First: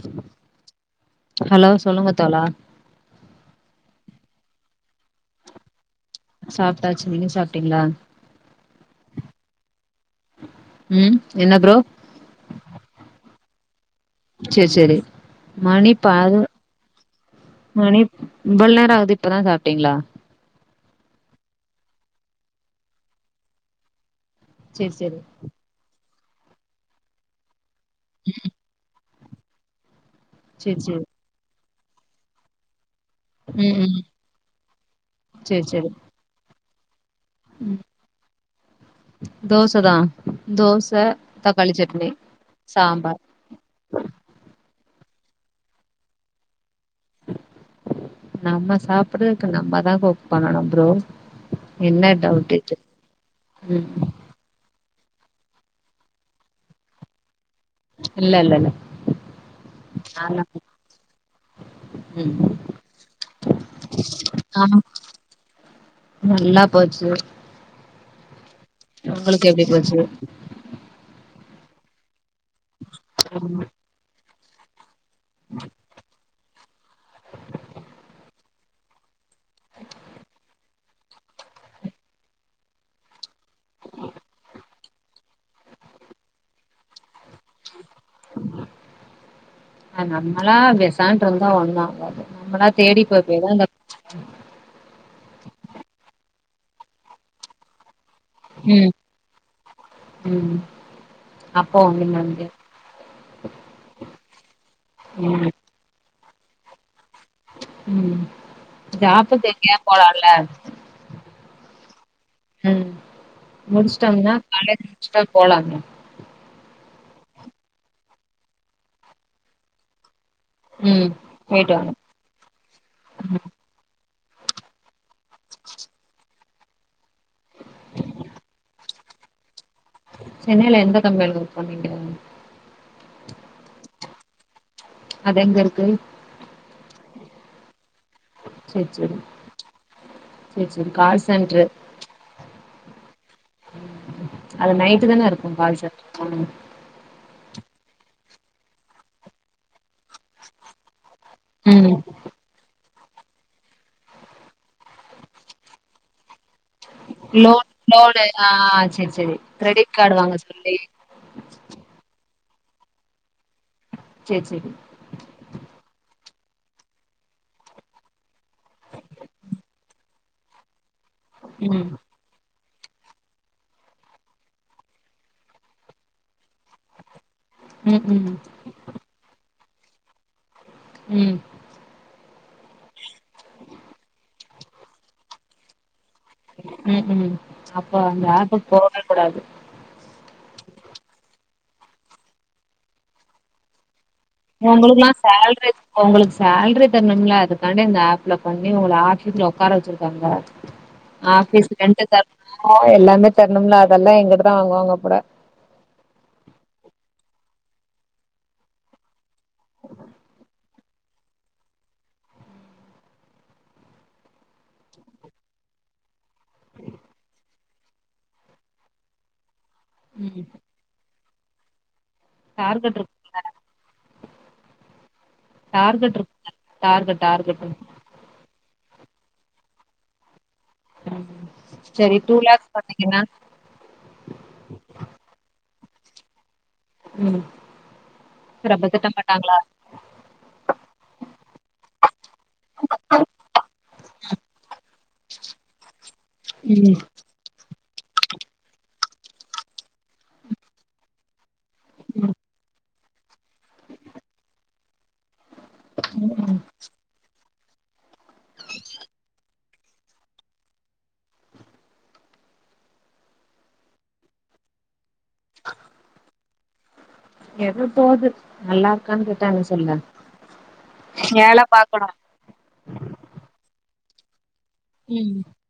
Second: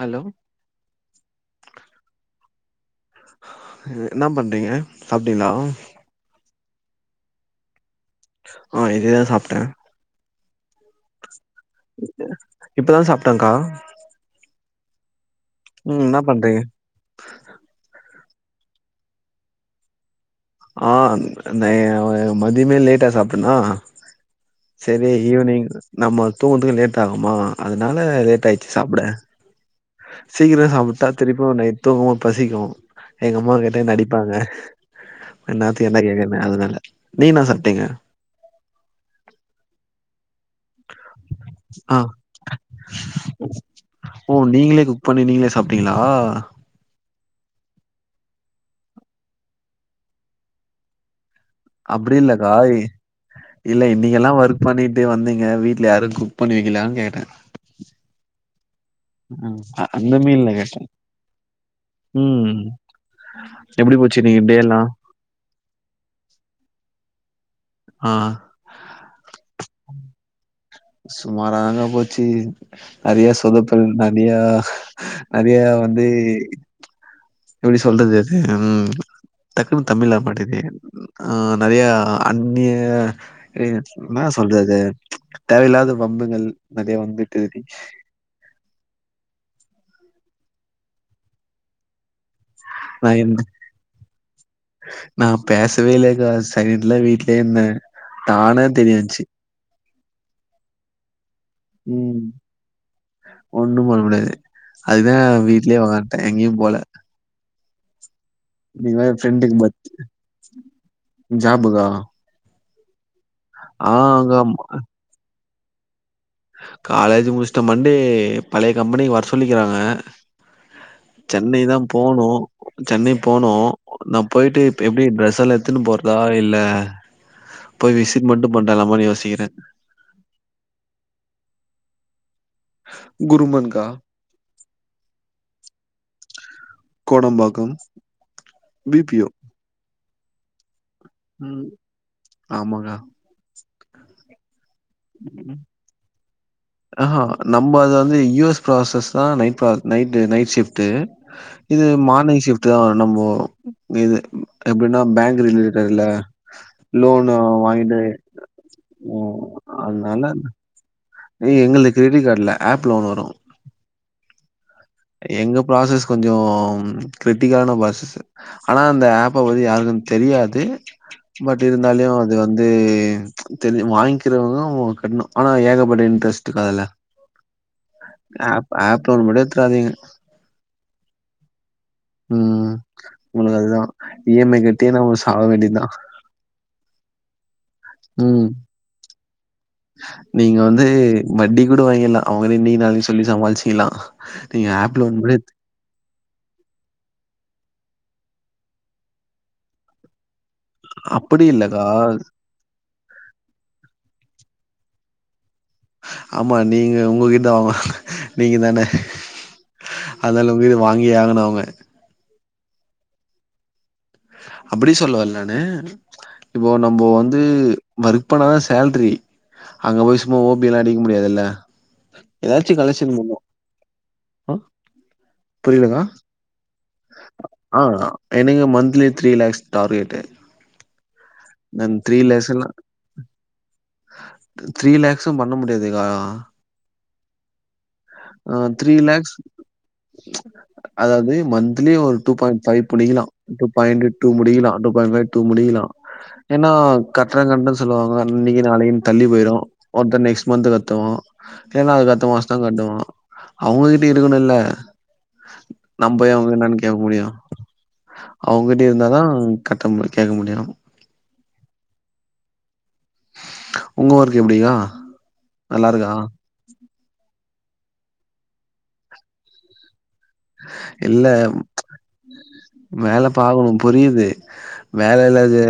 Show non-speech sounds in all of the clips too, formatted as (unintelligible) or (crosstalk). Hello hello சொல்லுங்க தோளா என்ன பண்றீங்க சாப்டிங்களா சாப்பிட்டாச்சு நீங்க சாப்பிட்டீங்களா ஆ இதேதா சாப்பிட்டே உம் என்ன ப்ரோ இப்பதா சாப்பிட்டக்கா செரி செரி மணி ம் என்ன பது பண்றீங்க மணி இவ்வளோ நேரோ ஆகுது இப்பதா சாப்பிட்டீங்களா ஆ ந மதியமே லேட்டா சாப்பிடனா சேரி செரி சேரி ஈவினிங் நம்ம தூங்கறதுக்கு லேட் ஆகுமா அதனால லேட் ஆயிடுச்சு சாப்பிட சீக்கிரோ சேரி சேரி சாப்புட்டா திருப்பியு நைட் தூங்கும் போ பசிக்கு எங்க அம்மா ம் கேட்டா என்ன ம் அடிப்பாங்க சேரி என்னாத்த சேரி என்ன கேக்குறேனு அதனால நீ என்ன ம் சாப்பிட்டீங்க தோச தா தோச தக்காளி ஆ சட்னி சாம்பார் ஓ நீங்களே குக் பண்ணி நீங்களே சாப்பிட்டீங்களா நம்ம சாப்பிடுறதுக்கு நம்மதா குக் பண்ணணும் ப்ரோ என்ன அப்படி இல்ல டவுட் கா இது இ இல்ல ம் இன்னைங்க எல்லா வரு வக் பண்ணிட்டு வந்தீங்க வீட்டுல யாரு குக் பண்ணி வெக்கிலேயான்னு கேட்டே ம்ச் இல்ல இல்ல இல்ல அ அந்த நான்தா மீன்ல கேட்டே ம் உம் எப்படி போச்சு இன்னிக்கு டே ஆமா எல்லா நல்லா போச்சு ஆ உங்குளுக்கு எப்படி போச்சு சுமாராதாங்க போச்சு நெறையா ம் சொதப்பல் நெறையா நறையா வந்து எப்படி சொல்றது அது உம் டக்குன்ன தமிழ்ல வர மாட்டேது ஆ நெறைய அந்நிய என்ன சொல்றது தேவையில்லாத வம்புங்கள் நெறைய வந்துட்டு (unintelligible) ஆ நம்மளா பேசான்ட்டு இருந்தா ஒண்ணு ஆகாது நம்மளா நா தேடிப்போ எந்த போய்தா அந்தப் நா பேசவே இல்லெக்கா சைடுல வீட்லயே இருந்தே தானே ம் தெரியவந்ச்சு ம் அப்போ அங்கெங்க வந்து ஒன்னு பண்ண முடியாது அதுதே ம் வீட்லயே ஒக்காந்ட்டே எங்கெயு போல ம் நீங்க வேற என் ஜாப்புக்கு ஃப்ரெண்டுக்கு எங்கயா பர்த் போலால ஜாபுக்கா ம் ஆ முடுச்ட்டோம்னா அங்க ம் காலேஜ் முட்ச்சுட்டா போலாங்க காலேஜ் முட்ச்ட்ட மண்டே பழைய கம்பெனிக்கு வர சொல்லிக்கிறாங்க ம் சென்னை போய்ட்டு தா வாங்க போனு சென்னை போனு நா பொயிட்டு இப் எப்டி ட்ரஸ் ஸலா எத்துன்னு போறதா இல்ல போய் விசிட் மட்டு பண்றலாமான் யோசிக்கிறே சென்னைல எந்த கம்பெனில ஒர்க் பன்றீங்க குருமன் கா அதெங்க இருக்கு கோடம்பாக்கம் பி பி ஓ செரி செரி கால் சென்ட்ரு ம். ஆமாங்க. அது நைட்டு தான இருக்கு கால் சென்ட்ருலா ஆ நம்ம அது வந்து யு எஸ் ப்ராசஸ் தா நைட் ப்ரா நைட்டு நைட் ஷிஃப்ட்டு இது ம் மார்னெங் ஷிஃப்ட் தா வரு நம்பொ இது எப்டின்னா பேங்க் ரிலேட்டட்ல்ல லோன் லோனு ஆ செரி செரி கிரெடிட் காடு வாங்க சொல்லி நீ் எங்களுக் கிரெடிட் காடு இல்ல ஆப்ல ஒன்னு வரு சேர் சேரி எங்க ப்ராசஸ் கொஞ்சொ கிரிட்டிக்கலான ப்ராசஸ்ஸு ஆனா அந்த ஆப்ப பத்தி யாருக்கு தெரியாது பட் ம் இருந்தால்யோ இது வந்து தெரி வாங்கிக்கிறவங்களு கட்ணு ஆனா ஏகப்பட்ட இன்ட்ரெஸ்ட் கா இதுல ம் ம் ஆப் லோன் மட்டு எத்துடாதீங்க ம் ம் உங்களுக்கு அதுதா இ எம் ஐ கட்டியே நாமொ சாக வேண்டியத்தா ம் ம் அப்போ அந்த ம் ஆப்புக்கு போகவே கூடாது நீங்க வந்து வட்டி கூட வாங்கிலா அவுங்கள இன்னகி நாளைகி சொல்லி சமாளுச்சுக்கலா ஒங்களுக்குலா சேல்ரி ஒங்களுக்கு சேல்ரி தரணும்ல அதுக்காண்ட இந்த ஆப்ல பண்ணி உங்கள ஆட்சியத்துல உக்கார வச்சுருக்காங்க அப்படி ஆஃபிஸ் இல்லக்கா ரென்ட் தரணும்ல எல்லாமே தரணும்ல அதல்லா எங்கட்டதா வாங்குவாங்க பொல ஆமா நீங்க உங்ககிட்ட ஆமா நீங்க தானே அத நம்பி வாங்கி ஆகனு அவுங்க அப்டி சொல்ல வல்லனு இப்போ நம்போ வந்து வொர்க் பண்ணாதா சேல்ரி அங்க போய் சும்மா ம் ஓபி எல்லா அடிக்க முடியாதுல்ல எதாச்சு டார்கெட் கலெஷன் இருக்கு பண்ணுவோ அ புரியுதுங்கா டார்கெட் இருக்கு டார்கெட் டார்கெட்டு எனக்கு மன்த்லி த்ரீ லேக்ஸ் டார்கெட்டு செரி டூ லேக்ஸ் பண்ணிங்கன்னா த்ரீ லேக்ஸு பண்ண முடியாதுக்கா ம் அ ரொம்ப த்ரீ திட்ட லேக்ஸ் மாட்டாங்களா அதாவது மன்த்லி ஒரு டூ பாயிண்ட் ஃபைவ் புடிக்கலா டு பாய்ன்ட் டூ முடிகலா டூ பாய்ட் ஃபை டு முடிக்கலா ஏன்னா ம் கட்ற கட்றன் சொல்லுவாங்க இன்னைக்கு நாளகினு தள்ளி போய்ரு ஒருத்த நெக்ஸ்ட் மன்த் கத்துவா இல்லனா அதுக்கத்த மாசந்தா கட்டுவா அவங்ககிட்டயு இருக்கணுல நம்போய் அவங்கள ம் என்னானு கேக்க முடியு அவங்கிட்டயு இருந்தாதா கட்ட மு கேக்க முடியு நம்ம ஒங்க ஒர்க்கு எப்டிக்கா நல்லாருக்கா எதோ போது நல்லாருக்கான் கேட்டா என்ன சொல்ல இல்ல வேல பாக்கணு வேல பாக்கணு புரியுது வேலல ம் அது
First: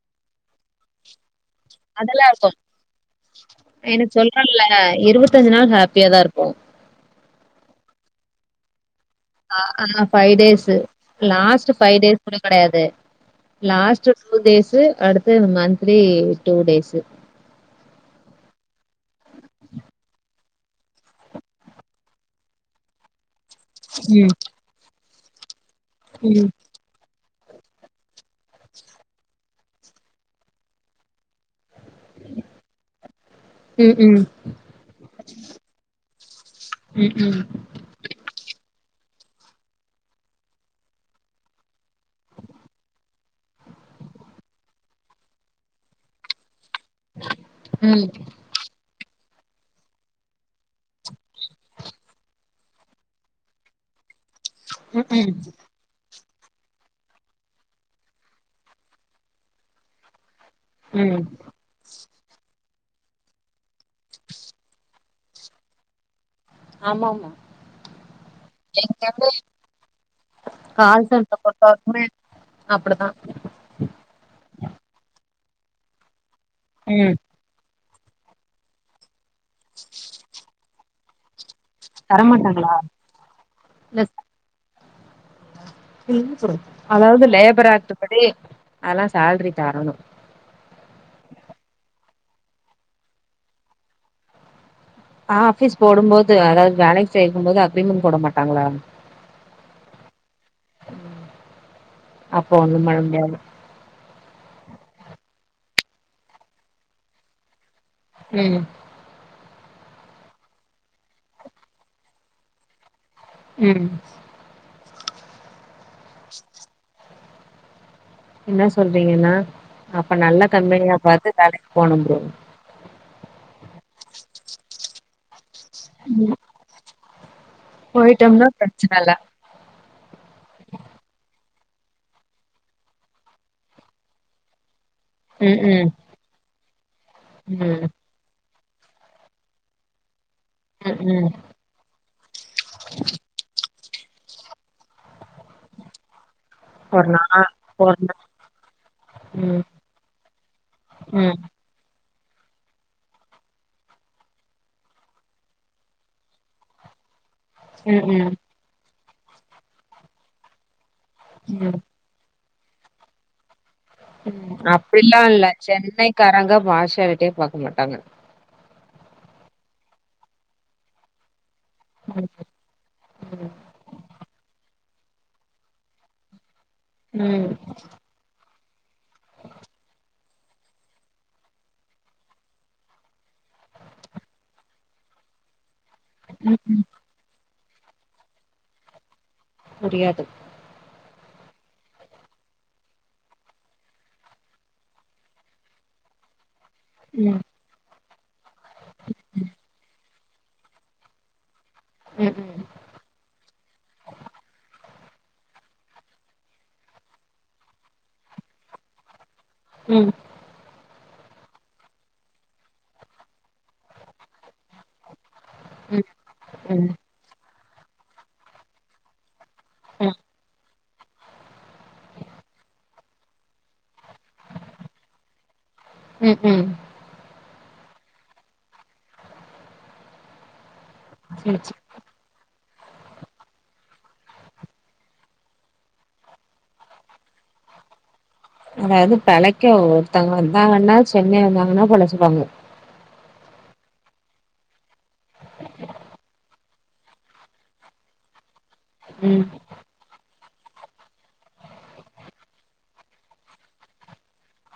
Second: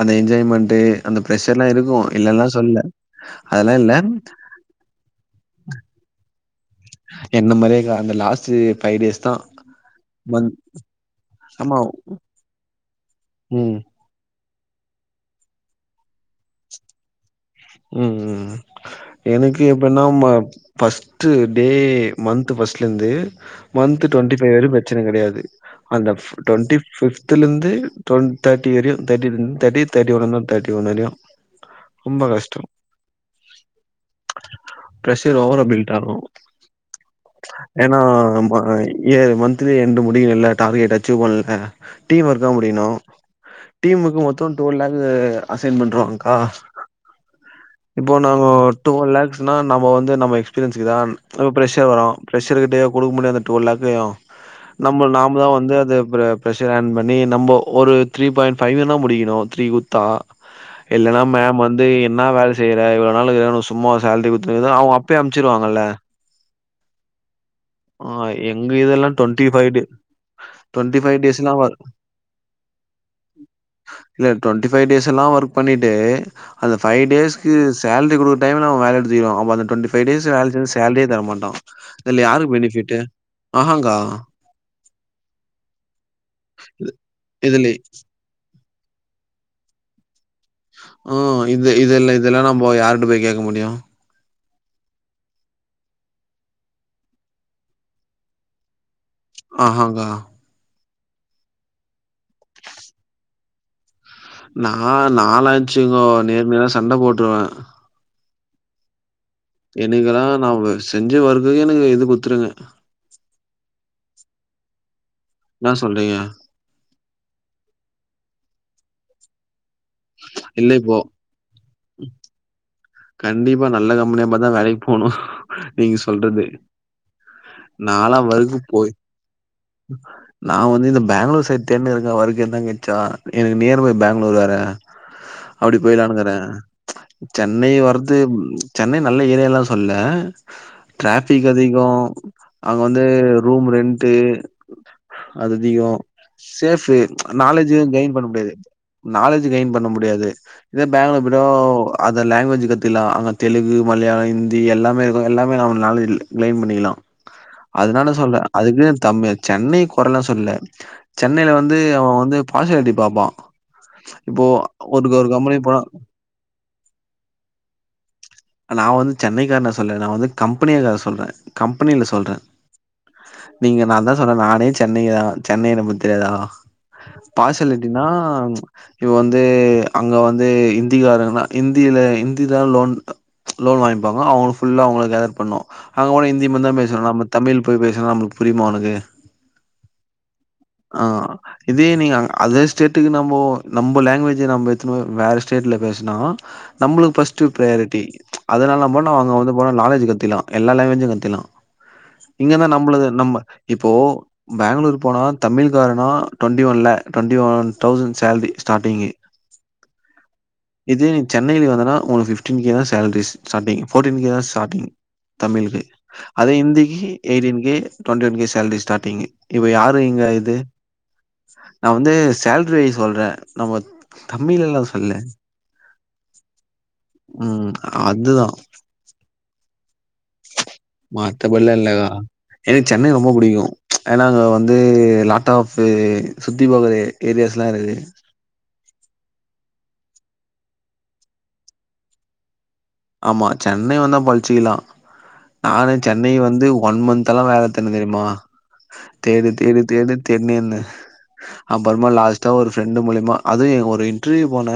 அந்த என்ஜாய்மெண்ட்டு அந்த பிரஷர்லா இருக்கு அதெல்லா இருக்கு இல்லேன்லா சொல்ல அதெல்லா இல்ல எனக்கு சொல்றேன்ல இருவத்தஞ்சு நாள் ஹேப்பியாதா இருப்போ என்ன மாரியேக்கா அந்த லாஸ்ட் ஃபை டேஸ் தா ஆ ஆ ஃபைவ் மந் டேஸு லாஸ்ட் ஆமா ஃபை டேஸ் கூட கெடையாது ம் லாஸ்ட் டூ டேஸு அடுத்து மன்த்லி டூ டேஸு ம் ம் ம் எனக்கு எப்டினா ம ஃபஸ்ட்டு டே மன்த் ஃபஸ்ட்லந்து மன்த் ம் டுவெண்டி ஃபைவ் வரையு பிரச்சன கெடையாது அந்த ம் டொன்ட்டி ஃபிஃப்துலந்து டுவெண் தேர்ட்டி வரையு தேர்ட்டி தேர்டி தேட்டி ஒன் இருந்த தேர்டி ஒன் வரையு ரொம்ப கஷ் ம் ம் பிரஷர் ஓவரா பில்ட் ஆகு ம் ம் ஏன்னா ஏ மன்த்லி என்டு முடியுதுல்ல டார்கெட் அச்சீவ் பண்ல டீம் ஒர்க்கா முடியணு டீம் ஒர்க்கு மொத்தோ டுவல் லேக்கு அசைன் பண்றாங்க்கா ம் இப்போ நாங்க டுவல் லேக்ஸ்னா நம்ம வந்து நம்ம எஸ்பீரியன்ஸுக்குதா அப்ப பிரஷர் வரு பிரஷர்கிட்டயா குடுக்க முடியு அந்த டுவல் லேக்கயு நம்மள் ம் நாமதா வந்து அது பிர ப்ரஷர் ஆன் பண்ணி நம்ம ஒரு த்ரீ பாயிண்ட் ஃபைவ்னா முடிக்கணு த்ரீ குத்தா ம் இல்லனா ம் மேம் வந்து எ என்னா வேல செய்ற இவ்ள நாளுக்ற உனக்கு சும்மாவா சேலரி குடுத்துனுருக்து அவங்க அப்பயே அம்ச்சிருவாங்கல்ல ஆமாமா ஆ எங்க இதெல்லா twenty five day twenty call five centre டேஸ்லா பொறுத்த வ வரைக்குமே அப்டிதா இல்ல டுவெண்ட்டி ஃபை டேஸ் எல்லா ஒர்க் பண்ணிட்டு அந்த ஃபைவ் ம் டேஸ் சேல்ரி குடுக்குற டைம்ல அவ வேலய விட்டு தூக்கிருவா அப்ப அந்த டுவெண்டி ஃபை டேஸு வேல செஞ்ச சேலரியே தர மாட்டா இதுல யாருக்கு தரமாட்டாங்களா பெனிஃபிட்டு ஆஹங்கா அதாவது லேபர் இதுலே ஆக்ட்படி அதெல்லா சேல்ரி தரணு ம் இது இதெல் இதெல்லா நம்போ யார்ட போய் கேக்க முடியு ஆஃபிஸ் போடும்போது அதாவது வேலைக்கு சேக்கும்போது அக்ரிமெண்ட் போட மாட்டாங்ளா ஆஹாங்கா அப்போ ஒண்ணு பண்ண முடியாது நா நாலா வெச்சுக்கோ நேர்க்கு நேரா சண்ட போட்ருவ ம் எனக்கெலா நா செஞ்ச ஒர்க்குக்கு எனக்கு இது குத்துருங்க ம் என்னா சொல்றீங்க என்னா சொல்றீங்கன்னா அப்ப நல்ல இல்ல கம்பெனியா இப்போ பாத்து வேலைக் போனு ப்ரோ கண்டிப்பா நல்ல கம்பெனியா பாத்துதா வேலைக் போணு நீங் சொல்றது நாலா போயிட்டோம்னா ஒர்க்கு போய் பிரச்சன இல்ல நா வந்து இந்த பெங்களூர் சைடு தேடினு இருக்க ஒர்க் எதனா கெடச்சா எனக்கு நியர்பை பெங்களூர் வேற ம் அப்டி ம் போயிட்லானுயிருக்க சென்னை ம் வரது ம் சென்னை நல்ல ஏரியால்லா சொல்லல ம் ம் டிராபிக் அதிகோ அங்க வந்து ரூம் ரென்டு அதிகோ சேஃபு ஒரு நா நாலேஜு ஒரு கெயின் நா பண்ண முடியாது நாலேஜ் ம் கெயின் பண்ண முடியாது இதே பெங்களூர் ம் போயிட்டா இந்த லாங்குவேஜு கத்துக்லா அங்க தெலுகு மலயாளோ ஹிந்தி எல்லாமே இருக்கு எல்லாமே நம்ம நாலேஜ் கெயின் பண்ணிக்லா (inaudible) ம் அதனால ம் சொல்றே அதுக்குனு தமி சென்னை கொரலா சொல்லல சென்னையில வந்து ம் அவ வந்து ஃபாஷியாலிட்டி பாப்பா இப்போ ம் ஒரு அப்டில்லா ஒரு இல்ல கம்பெனி போனா சென்னை காரங்க ஃபாஷிலிட்டேயே பாக்க மாட்டாங்க நா வந்து சென்னைக்காரன சொல்லல நா வந்து கம்பெனியக்கார சொல்ற கம்பெனியில ம் சொல்ற நீங்க நா தா சொன்ன நானே சென்னை தா சென்னைய பத்தி தெரியாதா ம் ம் ஃபாஷிலிட்டினா இப்ப வந்து அங்க வந்து இந்திக்காரன்னா இந்தி இந்தில இந்தி தா லோன் லோன் வாங்கிப்பாங்க அவுங்க ஃபுல்லா அவுங்கள கேதர் பண்ணு அங்க போனா ஹிந்தி ம். மட்டுதா பேசுவாங்க நம்ம தமிழ் போய் பேசுனா நம்மளுக்கு புரிமா அவுனுக்கு புரியாது ஆ இதே நீங்க அதர் ஸ்டேட்டுக்கு நம்மோ நம்ப லாங்குவேஜ நம்ப எத்துனு வேற ஸ்டேட்ல பேஸ்னா நம்ளுக்கு ம் ஃபர்ஸ்ட் ப்ரையாரிட்டி அதனாலா நம்ம அங்க வந்து போன நாலேஜ் கத்துக்லா எல்லா லாங்குவேஜு கத்துக்லா ம் ம் இங்கனா நம்மளுது நம்ம இப்போ பெங்ளூர் போனா தமிழ் காரனா டொண்டி ஒன் ல டொண்ட்டி ஒன் தௌசண்ட் சேல்ரி ஸ்டார்ட்டிங்கி ம் இதே நீ சென்னைக்ல வந்தானா ஒனக்கு ஃபிப்டின் கே தா சேல்ரி சசாட்டிங் ஃபோர்டின் கே தா ஸ்டாட்டிங் தமிழுக்கு ம் அதே ஹிந்திக்கு eighteen K twenty one K salary starting இப்ப யாரு ம் இங்க இது நா வந்து சேல்ரி அ சொல்ற நம்ம தமிழ் எல்லா சொல்லல்ல ம் ம் ம் அதுதா சேரி மத்தபடிலா சேரி இல்லகா எனக்கு சென்னை ரொம்ப புடிக்கு ஏன்னா அங்க வந்து லாட்டாஃபு சுத்தி பாக்க ஏரியாஸ்லா இருக்கு அதாது பெழைக்க ஒருத்தவங்க வந்தாங்கன்னா சென்னை வந்தாங்கன்னா பொழச்சுப்பாங்க ஆமா சென்னை வந்தா பொழச்சிக்கிலா நானு சென்னை வந்து ஒன் மந்த் தலவேலத்தேன்னங் தெரியுமா ம் தேடு தேடு தேடு தேடினேர்ந்தே அப்றமா லாஸ்ட்டா ஒரு ஃப்ரெண்டு் மூலமா அதுவு ஒரு இன்டிர்யூ போன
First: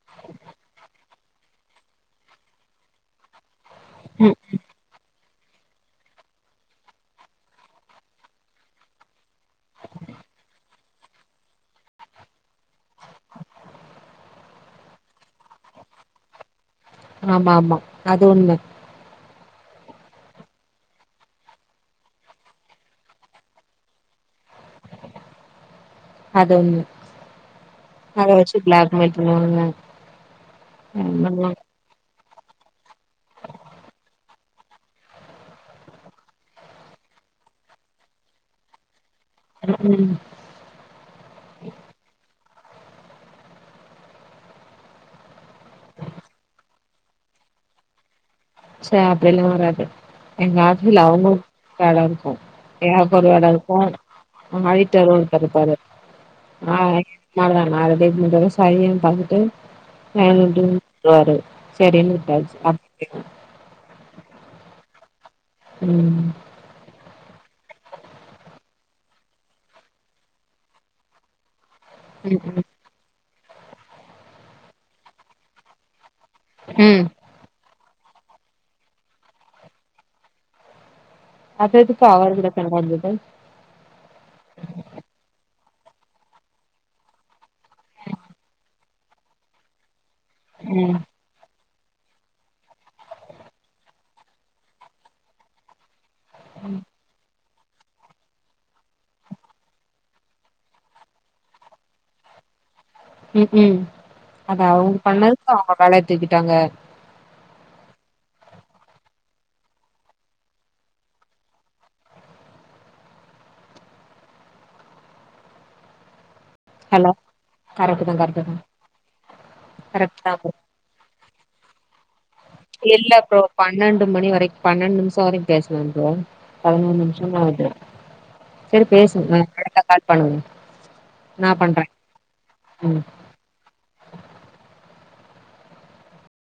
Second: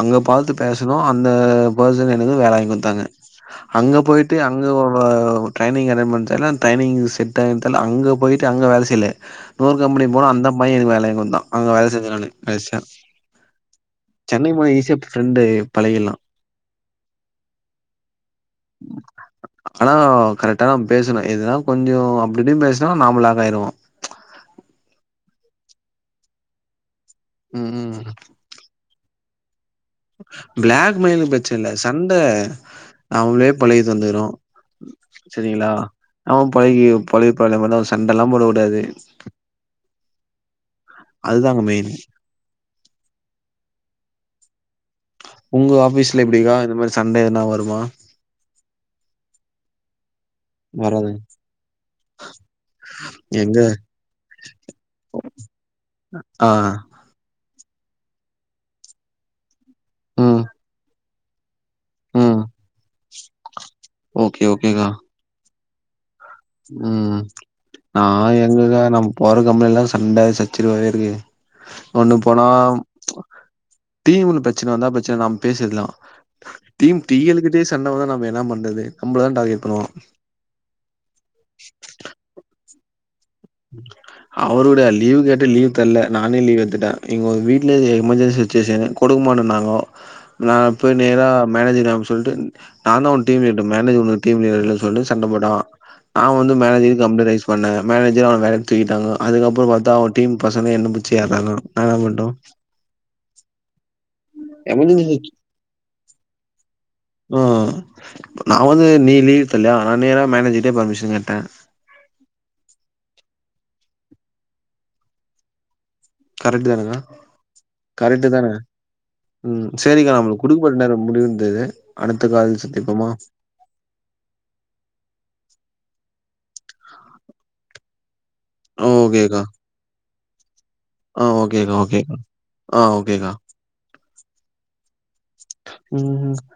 அங்க பாத்து பேசணோ அந்த பர்சன இது வேலைக்கு வாந்கதாங்க அங்க போயிட்டு ம் அங்க ஒ வ ட்ரைனிங் அட்டண்ட் பண்ணிட்டாலு ட்ரைனி்ங் செட் ஆய்ட்டாலு அங்க போயிட்டு வேல செய்ல இந்நொறு கம்பெனி போன அந்த பைய எதுக்கு வேலகி வந்தா அங்க வேல செஞ்சோ நானு கடைசியா சென்னைக்கு போன ஈசியா ஃப்ரெண்டு பழகில்லா ஆமாம்மாம்மா அது உண்ம ஆனா கரெக்டாதா பேசணு எதுனா கொஞ்சோ அப்டிப்டின்னு பேசுனா நாம லாக்காய்ருவோ அதொன்னு ம் ப்ளாக் மெயில் பண்ணி (unintelligible) பிளாக் மெயிலு ப்ரச்சன இல்ல சண்ட அவளே பழையி தந்துரு செரிங்களா அவே பழகி பழைய பழம எல்லா சண்ட எல்லாம் போடகுடாது உம் உம் அதுதாங்க மெயின் உங்க ஆஃபீஸ்ல எப்டிக்கா இந்த மாரி சண்டே எதுனா வருமா ச அப்படில்லாம் வராது எங்க ஆட்டில வராதுங்க அவுங்களு வேலை இருக்கும் (unintelligible) க்கு ஒரு எங்க வேவருக்கும் ஆய்ட்டாரோ தருப்பரு ஆ அது பார்வ ம்ம ஆ நாலுதா நாலு டேபிள் சரிய்னு பாத்துட்டு ம் நல்லா தூங்கி ருவாரு செரினு ம். விட்டாச் அப் ஓகே ஓகேக்கா உம் உம் நா எங்கக்கா நம்ம போற கம்பளி எல்லாம் சண்ட சச்சரவு வாவே இருக்கு ஒண்ணு போனா ம் டீவ்ன்ல ப்ரச்சன வந்தா ப்ரச்சன இல்ல நாம பேசிர்லா டீம் ம் டீயல்கிட்டே சண்ட வர்றதுன்னா நாம என்னா பண்றது நம்பளதா டார்கெட் பண்ணுவா அத எதுக்கு அவர் கூட சண்ட வந்தது ம் அவருடையா லீவ் கேட்டு லீவ் தர்ல்ல நானே லீவ் எத்துட்டே இங்க ஒர் வீட்டுலயே எமெர்ஜென்ஸி சிச்சுவேஷன் கொடுக்கமாட்டேனாங்கோ நா போய் ம் நேரா மேனேஜர் அம் சொல்ட்டு நானு டீம் லீடரு மேனேஜர் உ டீம் லீடர சொல்லி சண்டப் போட்டோ நா வந்து மேனேஜரு நம்பரைஸ் பண்ணாங்க மேனேஜ் தே அவளே வேலைலந்து தூக்கிட்டாங்கோ அதுக்கப்றம் பாத்தா அவே டீம் பசங்க என்ன பிச்சியறாங்க நா எனா பண்ணுட்டு உம் உம் அத அவங்க எமர்ஜென்சி சுச் பண்ணதுக்கு அவுங்க வேலைய தூக்கிட்டாங்க மா நா வந்து நீ லீவ் தர்ல்லையா நானேதா மேனேஜர்கிட்டே பர்மிஷன் கேட்டே கரெக்ட் தானேங்கா ஹலோ கரெக்ட் தானே உம் சேரிக்கா கரெக்ட் தா நம்மளுக்கு குடுக்கப்பட்ட நேரோ முடிந்தது அடுத்த கால்ஸ் இல்ல ப்ரோ பன்னெண்டு மணி வரை பன்னெண்டு நிமிஷோ வரையு பேசலா ப்ரோ பதுனோர் நிமிஷோ ஆகுது செரி பேசுங்க ஓகேக்கா அடுத்த கால் பண்ணுங்க ஆ நா ஓகேக்கா பண்றே ஓகே ஆ ம் ஓகேக்கா ம்